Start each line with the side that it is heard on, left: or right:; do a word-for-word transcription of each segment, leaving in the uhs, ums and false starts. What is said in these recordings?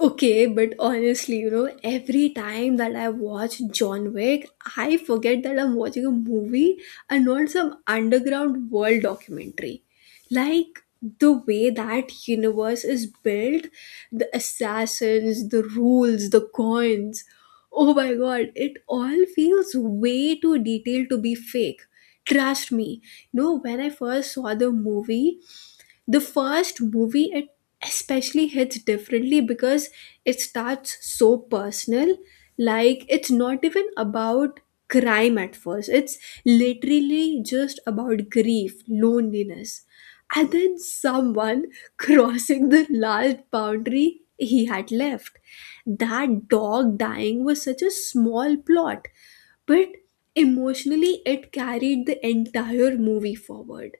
left: Okay, but honestly, you know, every time that I watch John Wick, I forget that I'm watching a movie and not some underground world documentary. Like the way that universe is built, the assassins, the rules, the coins. Oh my god, it all feels way too detailed to be fake. Trust me, you know, when I first saw the movie, the first movie it especially hits differently because it starts so personal, like it's not even about crime at first. It's literally just about grief, loneliness, and then someone crossing the last boundary he had left. That dog dying was such a small plot, but emotionally it carried the entire movie forward.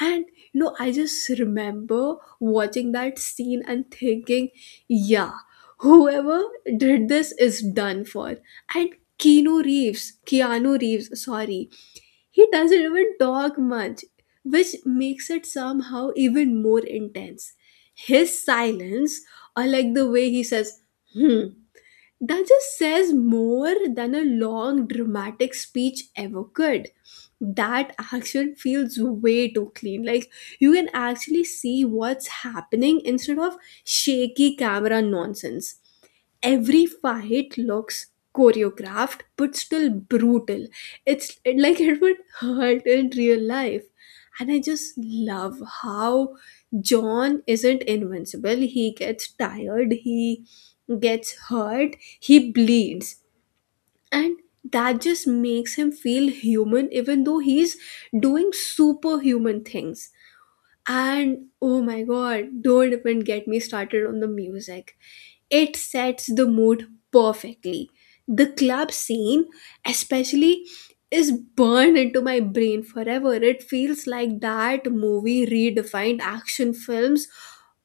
left: And you know, I just remember watching that scene and thinking, yeah, whoever did this is done for. And Keanu Reeves, Keanu Reeves, sorry, he doesn't even talk much, which makes it somehow even more intense. His silence, or like the way he says, hmm, that just says more than a long dramatic speech ever could. That action feels way too clean. Like you can actually see what's happening instead of shaky camera nonsense. Every fight looks choreographed but still brutal. It's like it would hurt in real life. And I just love how John isn't invincible. He gets tired, he gets hurt, he bleeds. And that just makes him feel human, even though he's doing superhuman things. And oh my god, don't even get me started on the music. It sets the mood perfectly. The club scene, especially, is burned into my brain forever. It feels like that movie redefined action films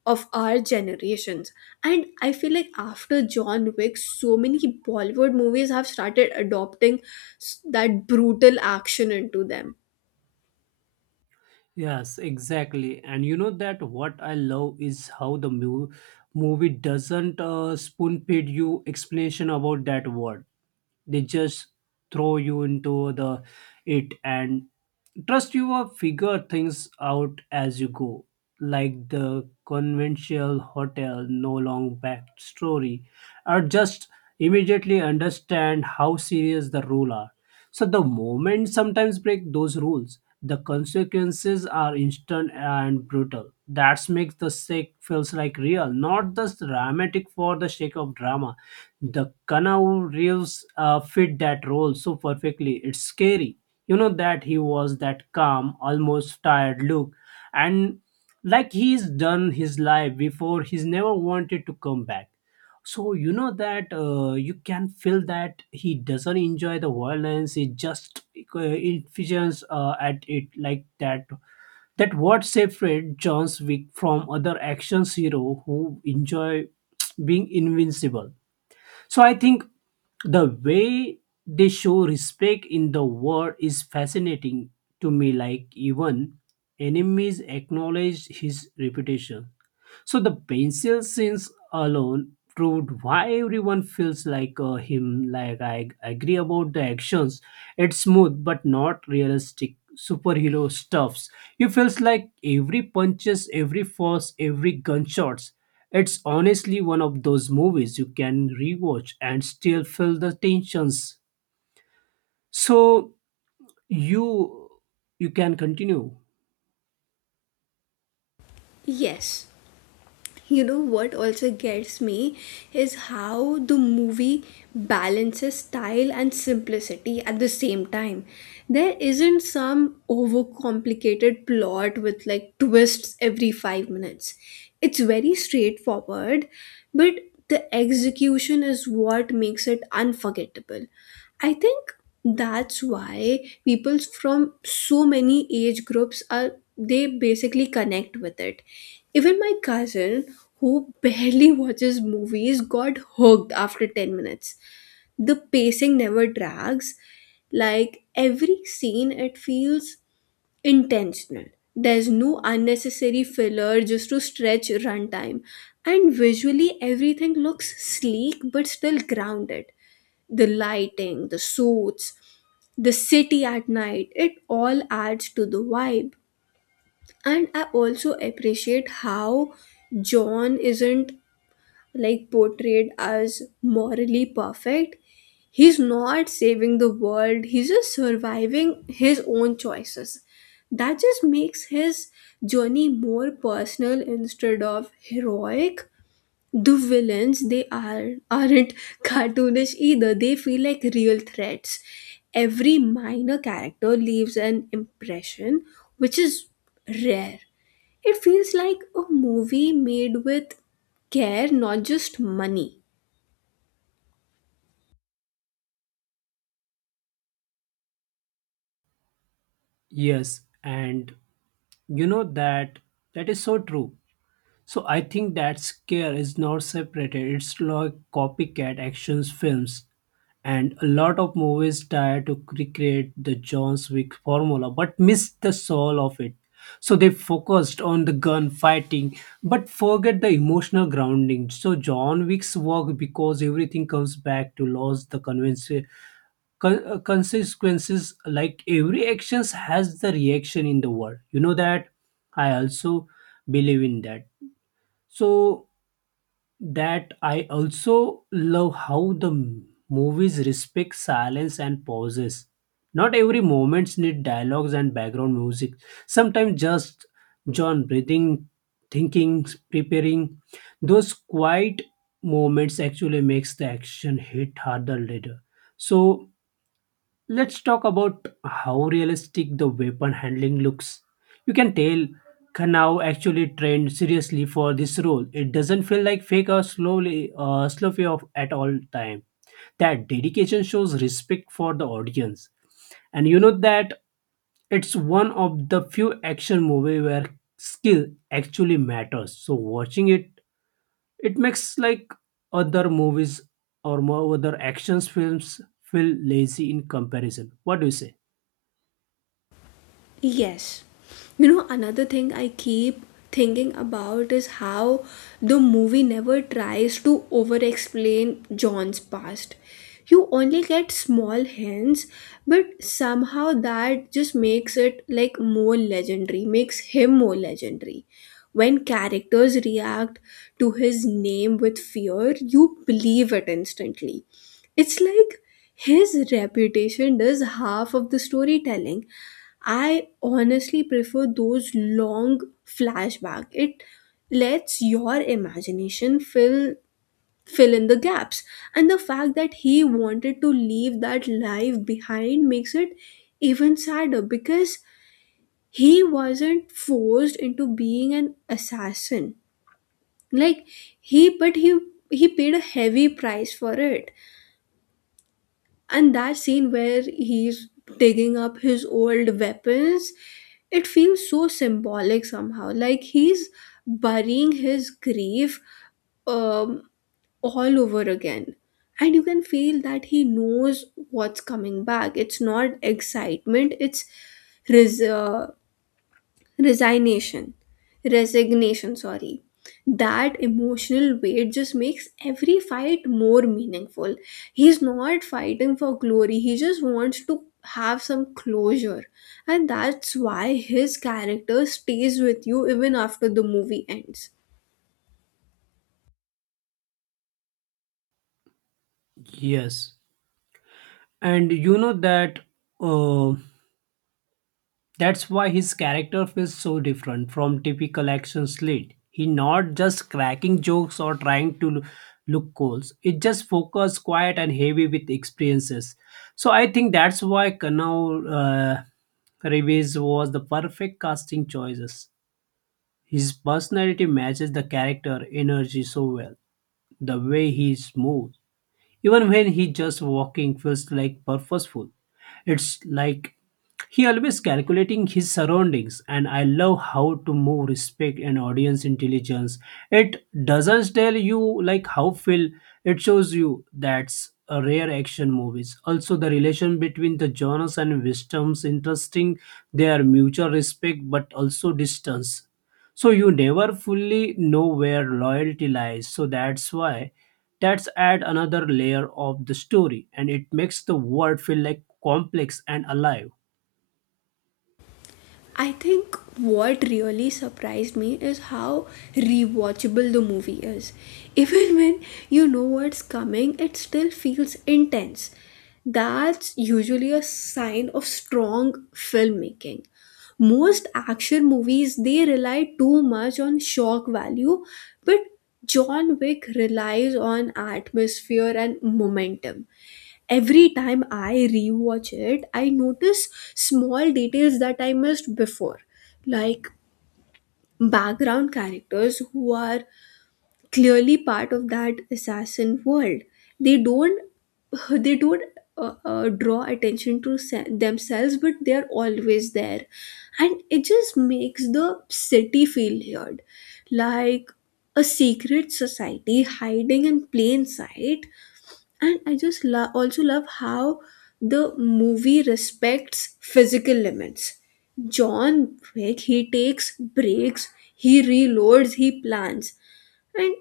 left: of our generations. And I feel like after John Wick, so many Bollywood movies have started adopting s- that brutal action into them.
right: Yes, exactly. And you know that what I love is how the mu- movie doesn't uh, spoon feed you explanation about that word. They just throw you into the it and trust you will figure things out as you go, like the conventional hotel, no long back story or just immediately understand how serious the rule are. So the moment sometimes break those rules, the consequences are instant and brutal. That makes the shake feels like real, not just dramatic for the sake of drama. The kanau reels uh, fit that role so perfectly, it's scary. You know that he was that calm, almost tired look, and like he's done his life before, he's never wanted to come back. So you know that uh, you can feel that he doesn't enjoy the violence, he just uh, envisions uh, at it like that. That what separate John's Wick from other action hero who enjoy being invincible. So I think the way they show respect in the war is fascinating to me, like even enemies acknowledge his reputation. So the pencil scenes alone proved why everyone feels like uh, him. Like I I agree about the actions. It's smooth but not realistic superhero stuffs. He feels like every punches, every force, every gunshots. It's honestly one of those movies you can rewatch and still feel the tensions. So you you can continue.
left: Yes, you know what also gets me is how the movie balances style and simplicity at the same time. There isn't some overcomplicated plot with like twists every 5 minutes. It's very straightforward, but the execution is what makes it unforgettable. I think that's why people from so many age groups are, they basically connect with it. Even my cousin, who barely watches movies, got hooked after 10 minutes. The pacing never drags. Like every scene, it feels intentional. There's no unnecessary filler just to stretch runtime, and visually everything looks sleek but still grounded. The lighting, the suits, the city at night, it all adds to the vibe. And I also appreciate how John isn't like portrayed as morally perfect. He's not saving the world, he's just surviving his own choices. That just makes his journey more personal instead of heroic. The villains, they are aren't cartoonish either, they feel like real threats. Every minor character leaves an impression, which is rare. It feels like a movie made with care, not just money.
right: Yes, and you know that that is so true. So I think that scare is not separated. It's like copycat actions films, and a lot of movies try to recreate the John Wick formula, but miss the soul of it. So they focused on the gun fighting, but forget the emotional grounding. So John Wick's work because everything comes back to laws, the convince con- uh, consequences. Like every actions has the reaction in the world. You know that. I also believe in that. So that I also love how the m- movies respect silence and pauses. Not every moments need dialogues and background music. Sometimes just John breathing, thinking, preparing. Those quiet moments actually makes the action hit harder later. So let's talk about how realistic the weapon handling looks. You can tell Kanao actually trained seriously for this role. It doesn't feel like fake or slowly uh, sloppy of at all time. That dedication shows respect for the audience. And you know that it's one of the few action movie where skill actually matters. So watching it, it makes like other movies or more other actions films feel lazy in comparison. What do you say?
left: Yes. You know, another thing I keep thinking about is how the movie never tries to over explain John's past. You only get small hints, but somehow that just makes it like more legendary, makes him more legendary. When characters react to his name with fear, you believe it instantly. It's like his reputation does half of the storytelling. I honestly prefer those long flashback. It lets your imagination fill fill in the gaps. And the fact that he wanted to leave that life behind makes it even sadder, because he wasn't forced into being an assassin. Like, he but he he paid a heavy price for it. And that scene where he's digging up his old weapons, it feels so symbolic somehow, like he's burying his grief um, all over again. And you can feel that he knows what's coming back. It's not excitement, it's res- uh, resignation resignation sorry That emotional weight just makes every fight more meaningful. He's not fighting for glory, he just wants to have some closure. And that's why his character stays with you even after the movie ends.
right: Yes, and you know that uh, that's why his character feels so different from typical action slate. He not just cracking jokes or trying to look cool. It just focus, quiet, and heavy with experiences. So I think that's why Kanau uh, Reeves was the perfect casting choices. His personality matches the character energy so well. The way he's is smooth, even when he just walking feels like purposeful. It's like he always calculating his surroundings, and I love how to move respect and audience intelligence. It doesn't tell you like how feel, it shows you. That's a rare action movies. Also the relation between the genres and wisdoms interesting, their mutual respect but also distance, so you never fully know where loyalty lies. So that's why that's add another layer of the story, and it makes the world feel like complex and alive.
left: I think what really surprised me is how rewatchable the movie is. Even when you know what's coming, it still feels intense. That's usually a sign of strong filmmaking. Most action movies, they rely too much on shock value, but John Wick relies on atmosphere and momentum. Every time I rewatch it, I notice small details that I missed before, like background characters who are clearly part of that assassin world. They don't they don't uh, uh, draw attention to se- themselves, but they are always there, and it just makes the city feel weird, like a secret society hiding in plain sight. And I just lo- also love how the movie respects physical limits. John Wick, he takes breaks, he reloads, he plans, and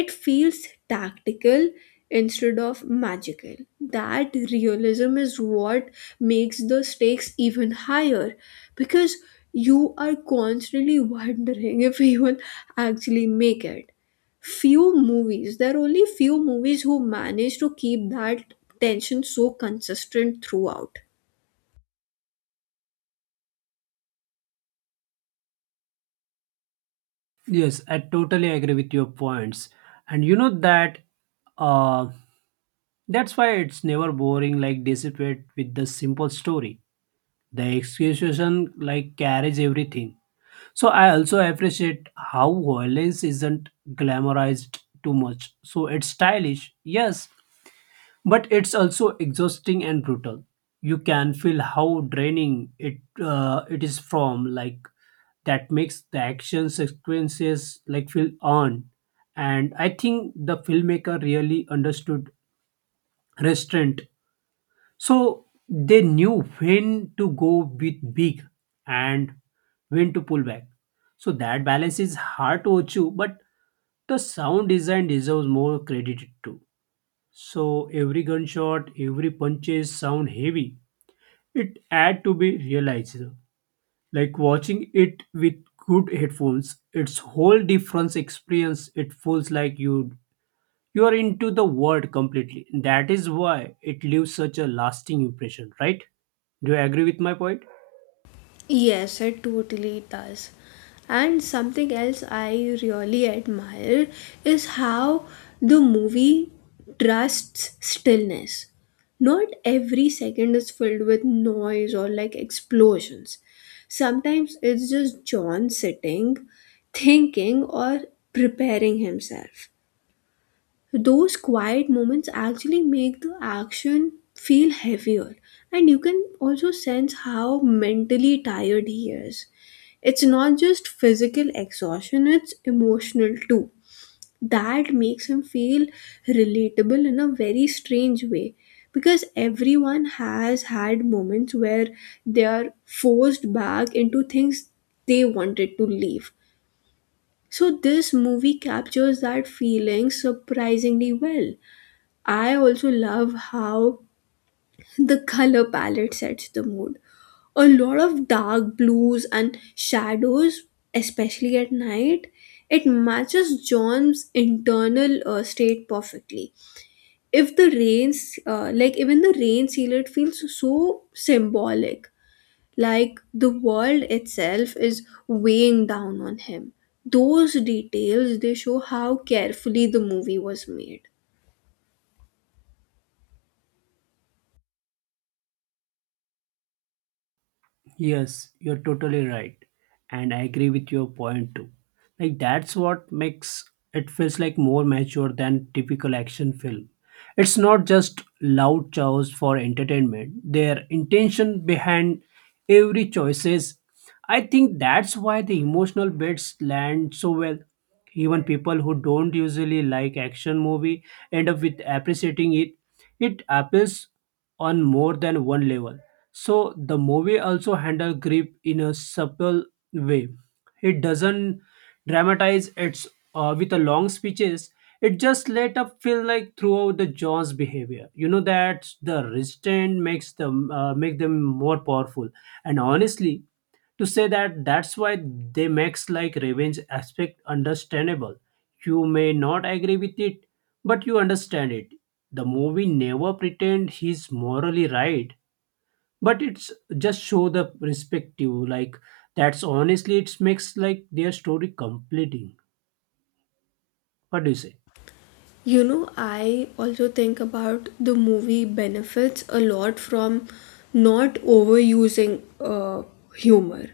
left: it feels tactical instead of magical. That realism is what makes the stakes even higher, because you are constantly wondering if you will actually make it. Few movies, there are only few movies who manage to keep that tension so consistent throughout.
right: Yes, I totally agree with your points. And you know that uh, that's why it's never boring like dissipate with the simple story. The execution like carries everything. So I also appreciate how violence isn't glamorized too much. So it's stylish, yes, but it's also exhausting and brutal. You can feel how draining it uh, it is from, like that makes the action sequences like feel on. And I think the filmmaker really understood restraint. So they knew when to go with big and when to pull back. So that balance is hard to achieve, but the sound design deserves more credit too. So every gunshot, every punches sound heavy. It had to be realized. Like watching it with good headphones, it's whole different experience. It feels like you you are into the world completely. That is why it leaves such a lasting impression, right? Do you agree with my point?
left: Yes, it totally does. And something else I really admire is how the movie trusts stillness. Not every second is filled with noise or like explosions. Sometimes it's just John sitting, thinking, or preparing himself. Those quiet moments actually make the action feel heavier, and you can also sense how mentally tired he is. It's not just physical exhaustion, it's emotional too. That makes him feel relatable in a very strange way, because everyone has had moments where they are forced back into things they wanted to leave. So, this movie captures that feeling surprisingly well. I also love how the color palette sets the mood. A lot of dark blues and shadows, especially at night, it matches John's internal uh, state perfectly. If the rains, uh, like even the rain, it feels so symbolic, like the world itself is weighing down on him. Those details, they show how carefully the movie was made.
right: Yes, you're totally right. And I agree with your point too. Like that's what makes it feels like more mature than typical action film. It's not just loud chows for entertainment. Their intention behind every choices. I think that's why the emotional bits land so well. Even people who don't usually like action movie end up with appreciating it. It appeals on more than one level. So the movie also handle grief in a subtle way. It doesn't dramatize its uh, with a long speeches. It just let up feel like throughout the Jaws' behavior. You know that the restraint makes them uh, make them more powerful. And honestly, to say that that's why they makes like revenge aspect understandable. You may not agree with it, but you understand it. The movie never pretend he's morally right, but it's just show the perspective. Like that's honestly, it makes like their story completing. What do you say?
left: You know, I also think about the movie benefits a lot from not overusing uh, humor.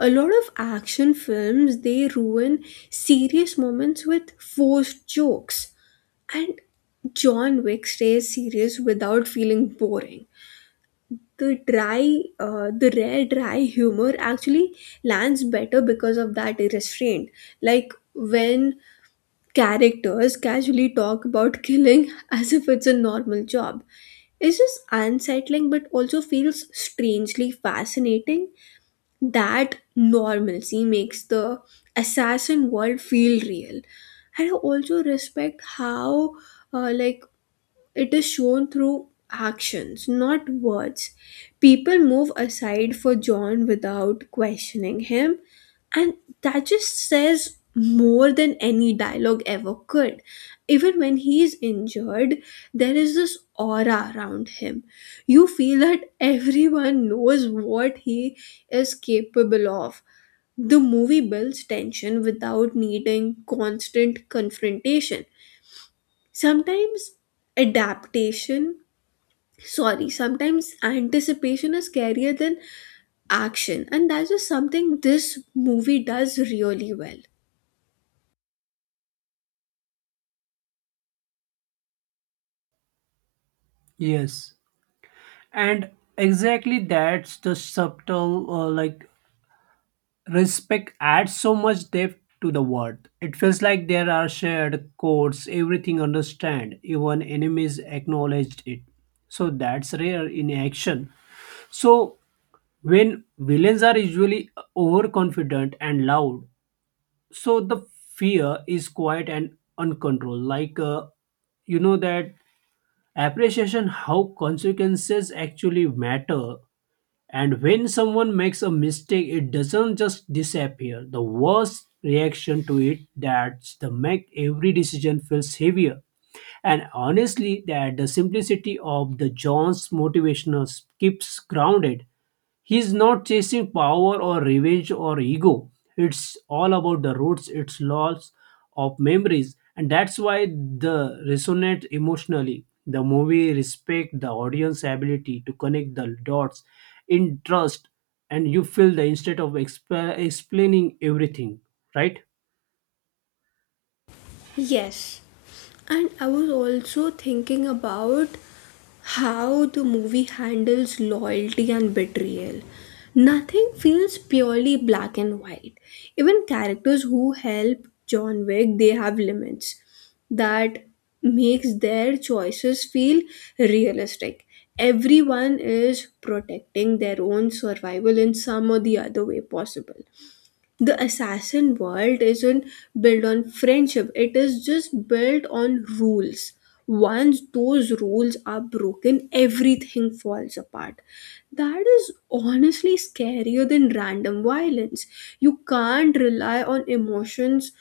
left: A lot of action films, they ruin serious moments with forced jokes, and John Wick stays serious without feeling boring. The dry, uh, the rare dry humor actually lands better because of that restraint. Like when characters casually talk about killing as if it's a normal job. It's just unsettling, but also feels strangely fascinating. That normalcy makes the assassin world feel real. And I also respect how, uh, like it is shown through actions, not words. People move aside for John without questioning him, and that just says more than any dialogue ever could. Even when he is injured, there is this aura around him. You feel that everyone knows what he is capable of. The movie builds tension without needing constant confrontation. Sometimes adaptation, sorry, sometimes anticipation is scarier than action, and that's just something this movie does really well.
right: Yes, and exactly that's the subtle uh, like respect adds so much depth to the word. It feels like there are shared codes everything understand, even enemies acknowledged it. So that's rare in action. So when villains are usually overconfident and loud, so the fear is quiet and uncontrolled, like uh, you know that appreciation how consequences actually matter. And when someone makes a mistake, it doesn't just disappear. The worst reaction to it, that's the make every decision feels heavier. And honestly, that the simplicity of the John's motivational keeps grounded. He's not chasing power or revenge or ego. It's all about the roots, its loss of memories, and that's why the resonate emotionally. The movie respect the audience ability to connect the dots in trust, and you feel the instead of exp- explaining everything, right?
left: Yes, and I was also thinking about how the movie handles loyalty and betrayal. Nothing feels purely black and white. Even characters who help John Wick, they have limits. That makes their choices feel realistic. Everyone is protecting their own survival in some or the other way possible. The assassin world isn't built on friendship, it is just built on rules. Once those rules are broken, everything falls apart. That is honestly scarier than random violence. You can't rely on emotions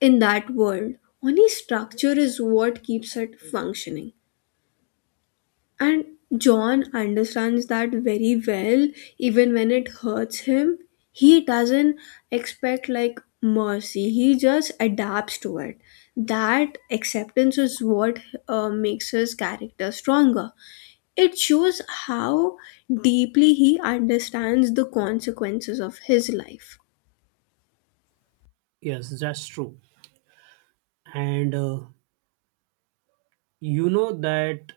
left: in that world, only structure is what keeps it functioning. And John understands that very well, even when it hurts him. He doesn't expect like mercy, he just adapts to it. That acceptance is what, uh, makes his character stronger. It shows how deeply he understands the consequences of his life.
right: Yes, that's true. And uh, you know that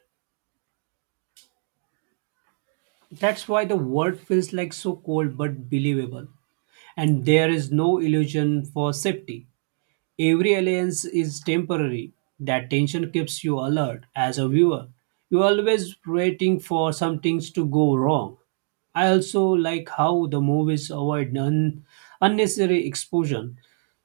right: that's why the world feels like so cold but believable. And there is no illusion for safety. Every alliance is temporary. That tension keeps you alert as a viewer. You're always waiting for some things to go wrong. I also like how the movies avoid un- unnecessary exposure.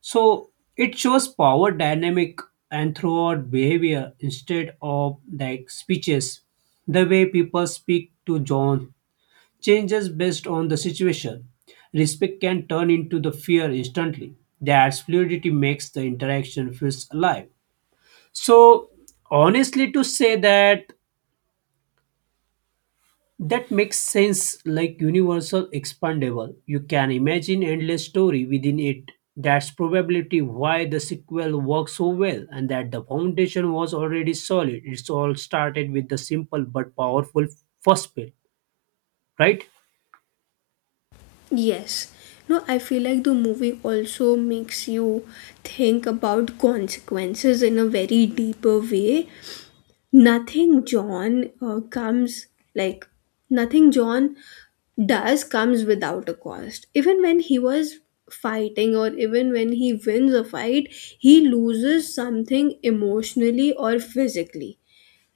right: So it shows power dynamic and throughout behavior instead of like speeches. The way people speak to John changes based on the situation. Respect can turn into the fear instantly. That fluidity makes the interaction feels alive. So honestly to say that that makes sense like universal expandable. You can imagine endless story within it. That's probability why the sequel works so well, and that the foundation was already solid. It's all started with the simple but powerful first bit, right?
left: Yes. No, I feel like the movie also makes you think about consequences in a very deeper way. Nothing john uh, comes like nothing John does comes without a cost. Even when he was fighting, or even when he wins a fight, he loses something emotionally or physically.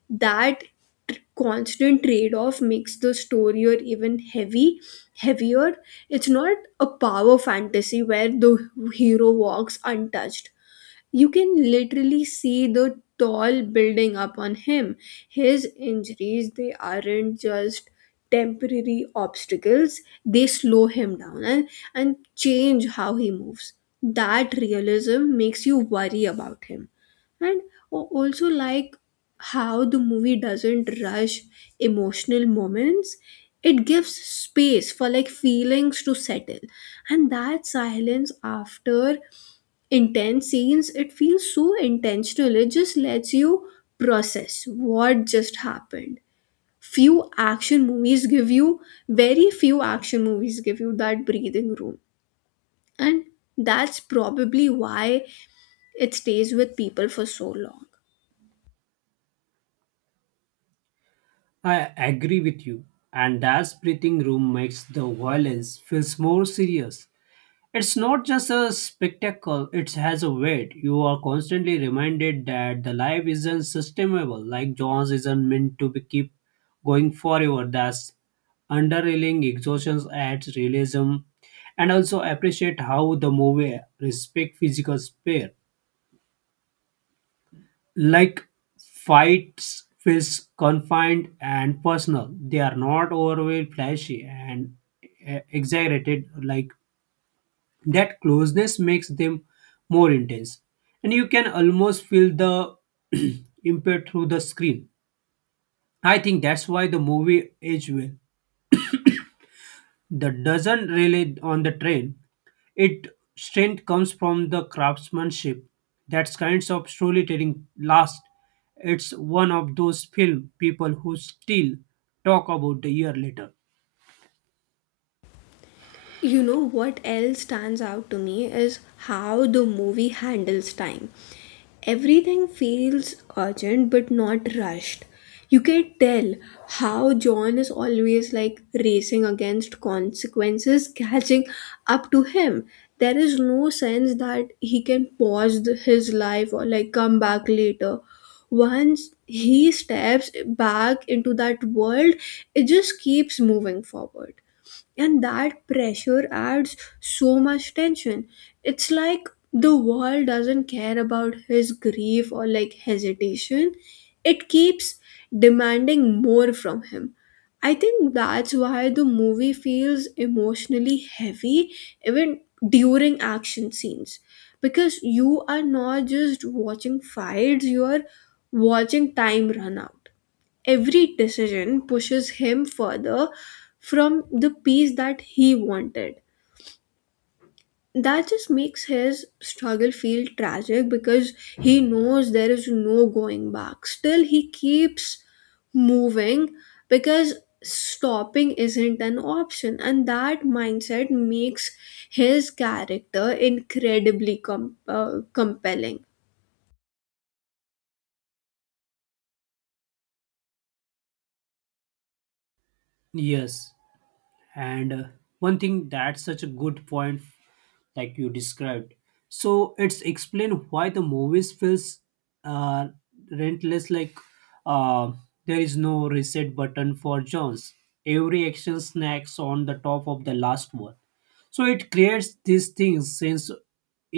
left: That tr- constant trade-off makes the story or even heavy heavier It's not a power fantasy where the hero walks untouched. You can literally see the toll building up on him. His injuries, they aren't just temporary obstacles, they slow him down, and, and change how he moves. That realism makes you worry about him. And o- also, like, how the movie doesn't rush emotional moments, it gives space for like feelings to settle. And that silence after intense scenes, it feels so intentional. It just lets you process what just happened. Few action movies give you, very few action movies give you that breathing room. And that's probably why it stays with people for so long.
right: I agree with you, and that's breathing room makes the violence feels more serious. It's not just a spectacle, it has a weight. You are constantly reminded that the life isn't sustainable, like John's isn't meant to be keep going forever. That's underlying exhaustion adds realism. And also appreciate how the movie respect physical space, like fights feels confined and personal, they are not overweight flashy and uh, exaggerated. Like that closeness makes them more intense, and you can almost feel the impact through the screen. I think that's why the movie age well, that doesn't rely on the trend. It strength comes from the craftsmanship. That kinds of storytelling last. It's one of those film people who still talk about a year later.
left: You know what else stands out to me is how the movie handles time. Everything feels urgent but not rushed. You can tell how John is always like racing against consequences catching up to him. There is no sense that he can pause the, his life or like come back later. Once he steps back into that world, it just keeps moving forward, and that pressure adds so much tension. It's like the world doesn't care about his grief or like hesitation. It keeps demanding more from him. I think that's why the movie feels emotionally heavy, even during action scenes, because you are not just watching fights, you are watching time run out. Every decision pushes him further from the peace that he wanted. That just makes his struggle feel tragic, because he knows there is no going back. Still, he keeps moving, because stopping isn't an option, and that mindset makes his character incredibly com- uh, compelling.
right: Yes, and uh, one thing that's such a good point, like you described. So it's explain why the movies feels uh, rentless, like uh, there is no reset button for Jones. Every action snacks on the top of the last one. So it creates these things sense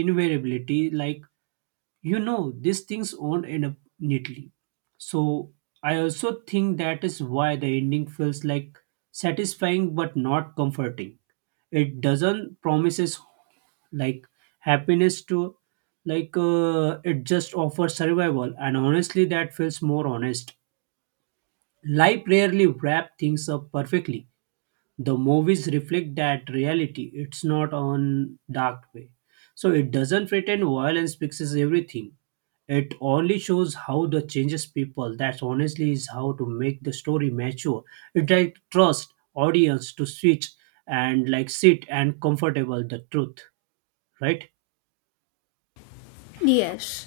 right: invariability, like you know these things won't end up neatly. So I also think that is why the ending feels like satisfying but not comforting. It doesn't promises like happiness to like uh, it just offers survival, and honestly that feels more honest. Life rarely wrap things up perfectly. The movies reflect that reality, it's not on dark way. So it doesn't pretend violence fixes everything, it only shows how the changes people. That honestly is how to make the story mature. It like trust audience to switch and like sit and comfortable the truth, right?
left: Yes.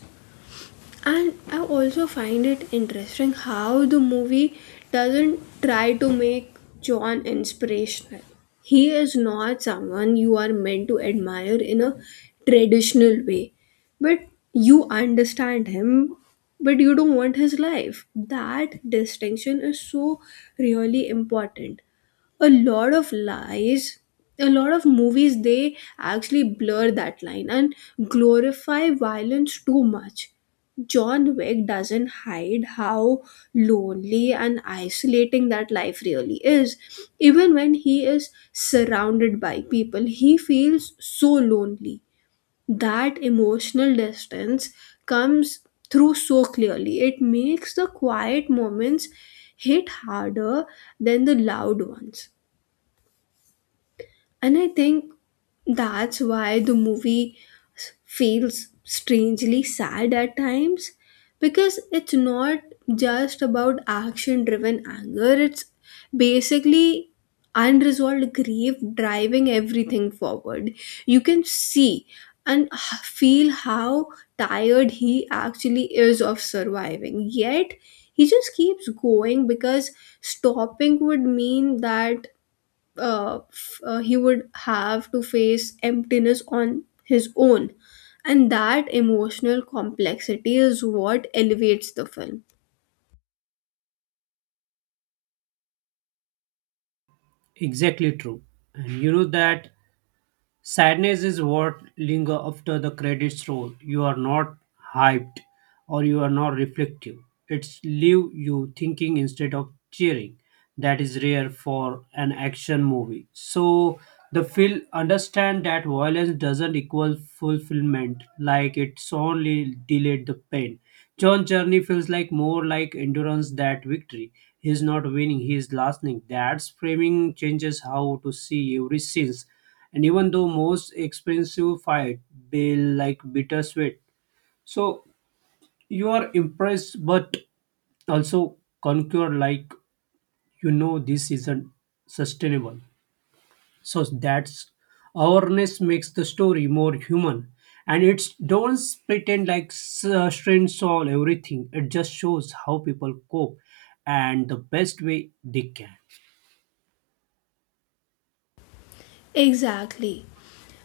left: And I also find it interesting how the movie doesn't try to make John inspirational. He is not someone you are meant to admire in a traditional way, but you understand him. But you don't want his life. That distinction is so really important. A lot of lies a lot of movies, they actually blur that line and glorify violence too much. John Wick doesn't hide how lonely and isolating that life really is. Even when he is surrounded by people, he feels so lonely. That emotional distance comes through so clearly. It makes the quiet moments hit harder than the loud ones. And I think that's why the movie s- feels strangely sad at times, because it's not just about action driven anger, it's basically unresolved grief driving everything forward. You can see and h- feel how tired he actually is of surviving, yet he just keeps going, because stopping would mean that, uh, f- uh, he would have to face emptiness on his own, and that emotional complexity is what elevates the film.
right: Exactly true. And you know that sadness is what linger after the credits roll. You are not hyped or you are not reflective. It's leave you thinking instead of cheering. That is rare for an action movie. So the film understand that violence doesn't equal fulfillment, like it's only delayed the pain. John's journey feels like more like endurance that victory. He's not winning, he is lasting. That's framing changes how to see every scenes, and even though most expensive fight be like bittersweet. So you are impressed but also concur, like you know this isn't sustainable. So that's awareness makes the story more human, and it's don't pretend like s- uh, strengths solve everything. It just shows how people cope and the best way they can.
left: Exactly.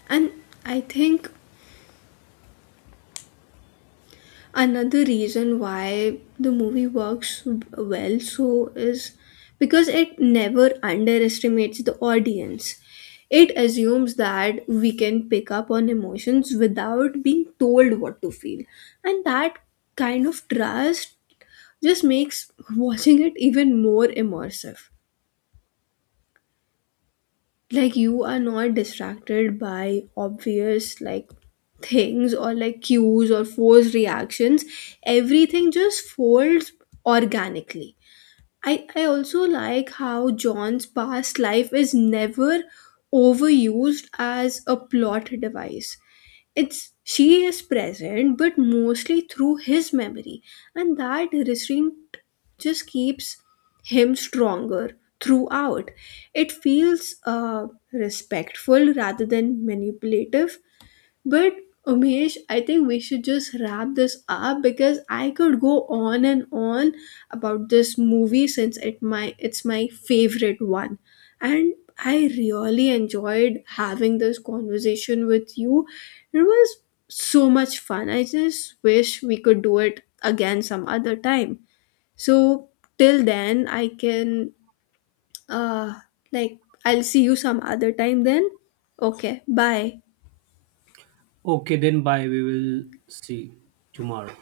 left: And I think another reason why the movie works well so is because it never underestimates the audience. It assumes that we can pick up on emotions without being told what to feel, and that kind of trust just makes watching it even more immersive. Like, you are not distracted by obvious like things or like cues or forced reactions. Everything just folds organically. I, I also like how John's past life is never overused as a plot device. It's she is present, but mostly through his memory, and that restraint just keeps him stronger throughout. It feels, uh, respectful rather than manipulative. But Umesh, I think we should just wrap this up, because I could go on and on about this movie, since it my it's my favorite one. And I really enjoyed having this conversation with you. It was so much fun. I just wish we could do it again some other time. So till then I can, uh like I'll see you some other time then. Okay, bye.
right: Okay, then bye, we will see tomorrow.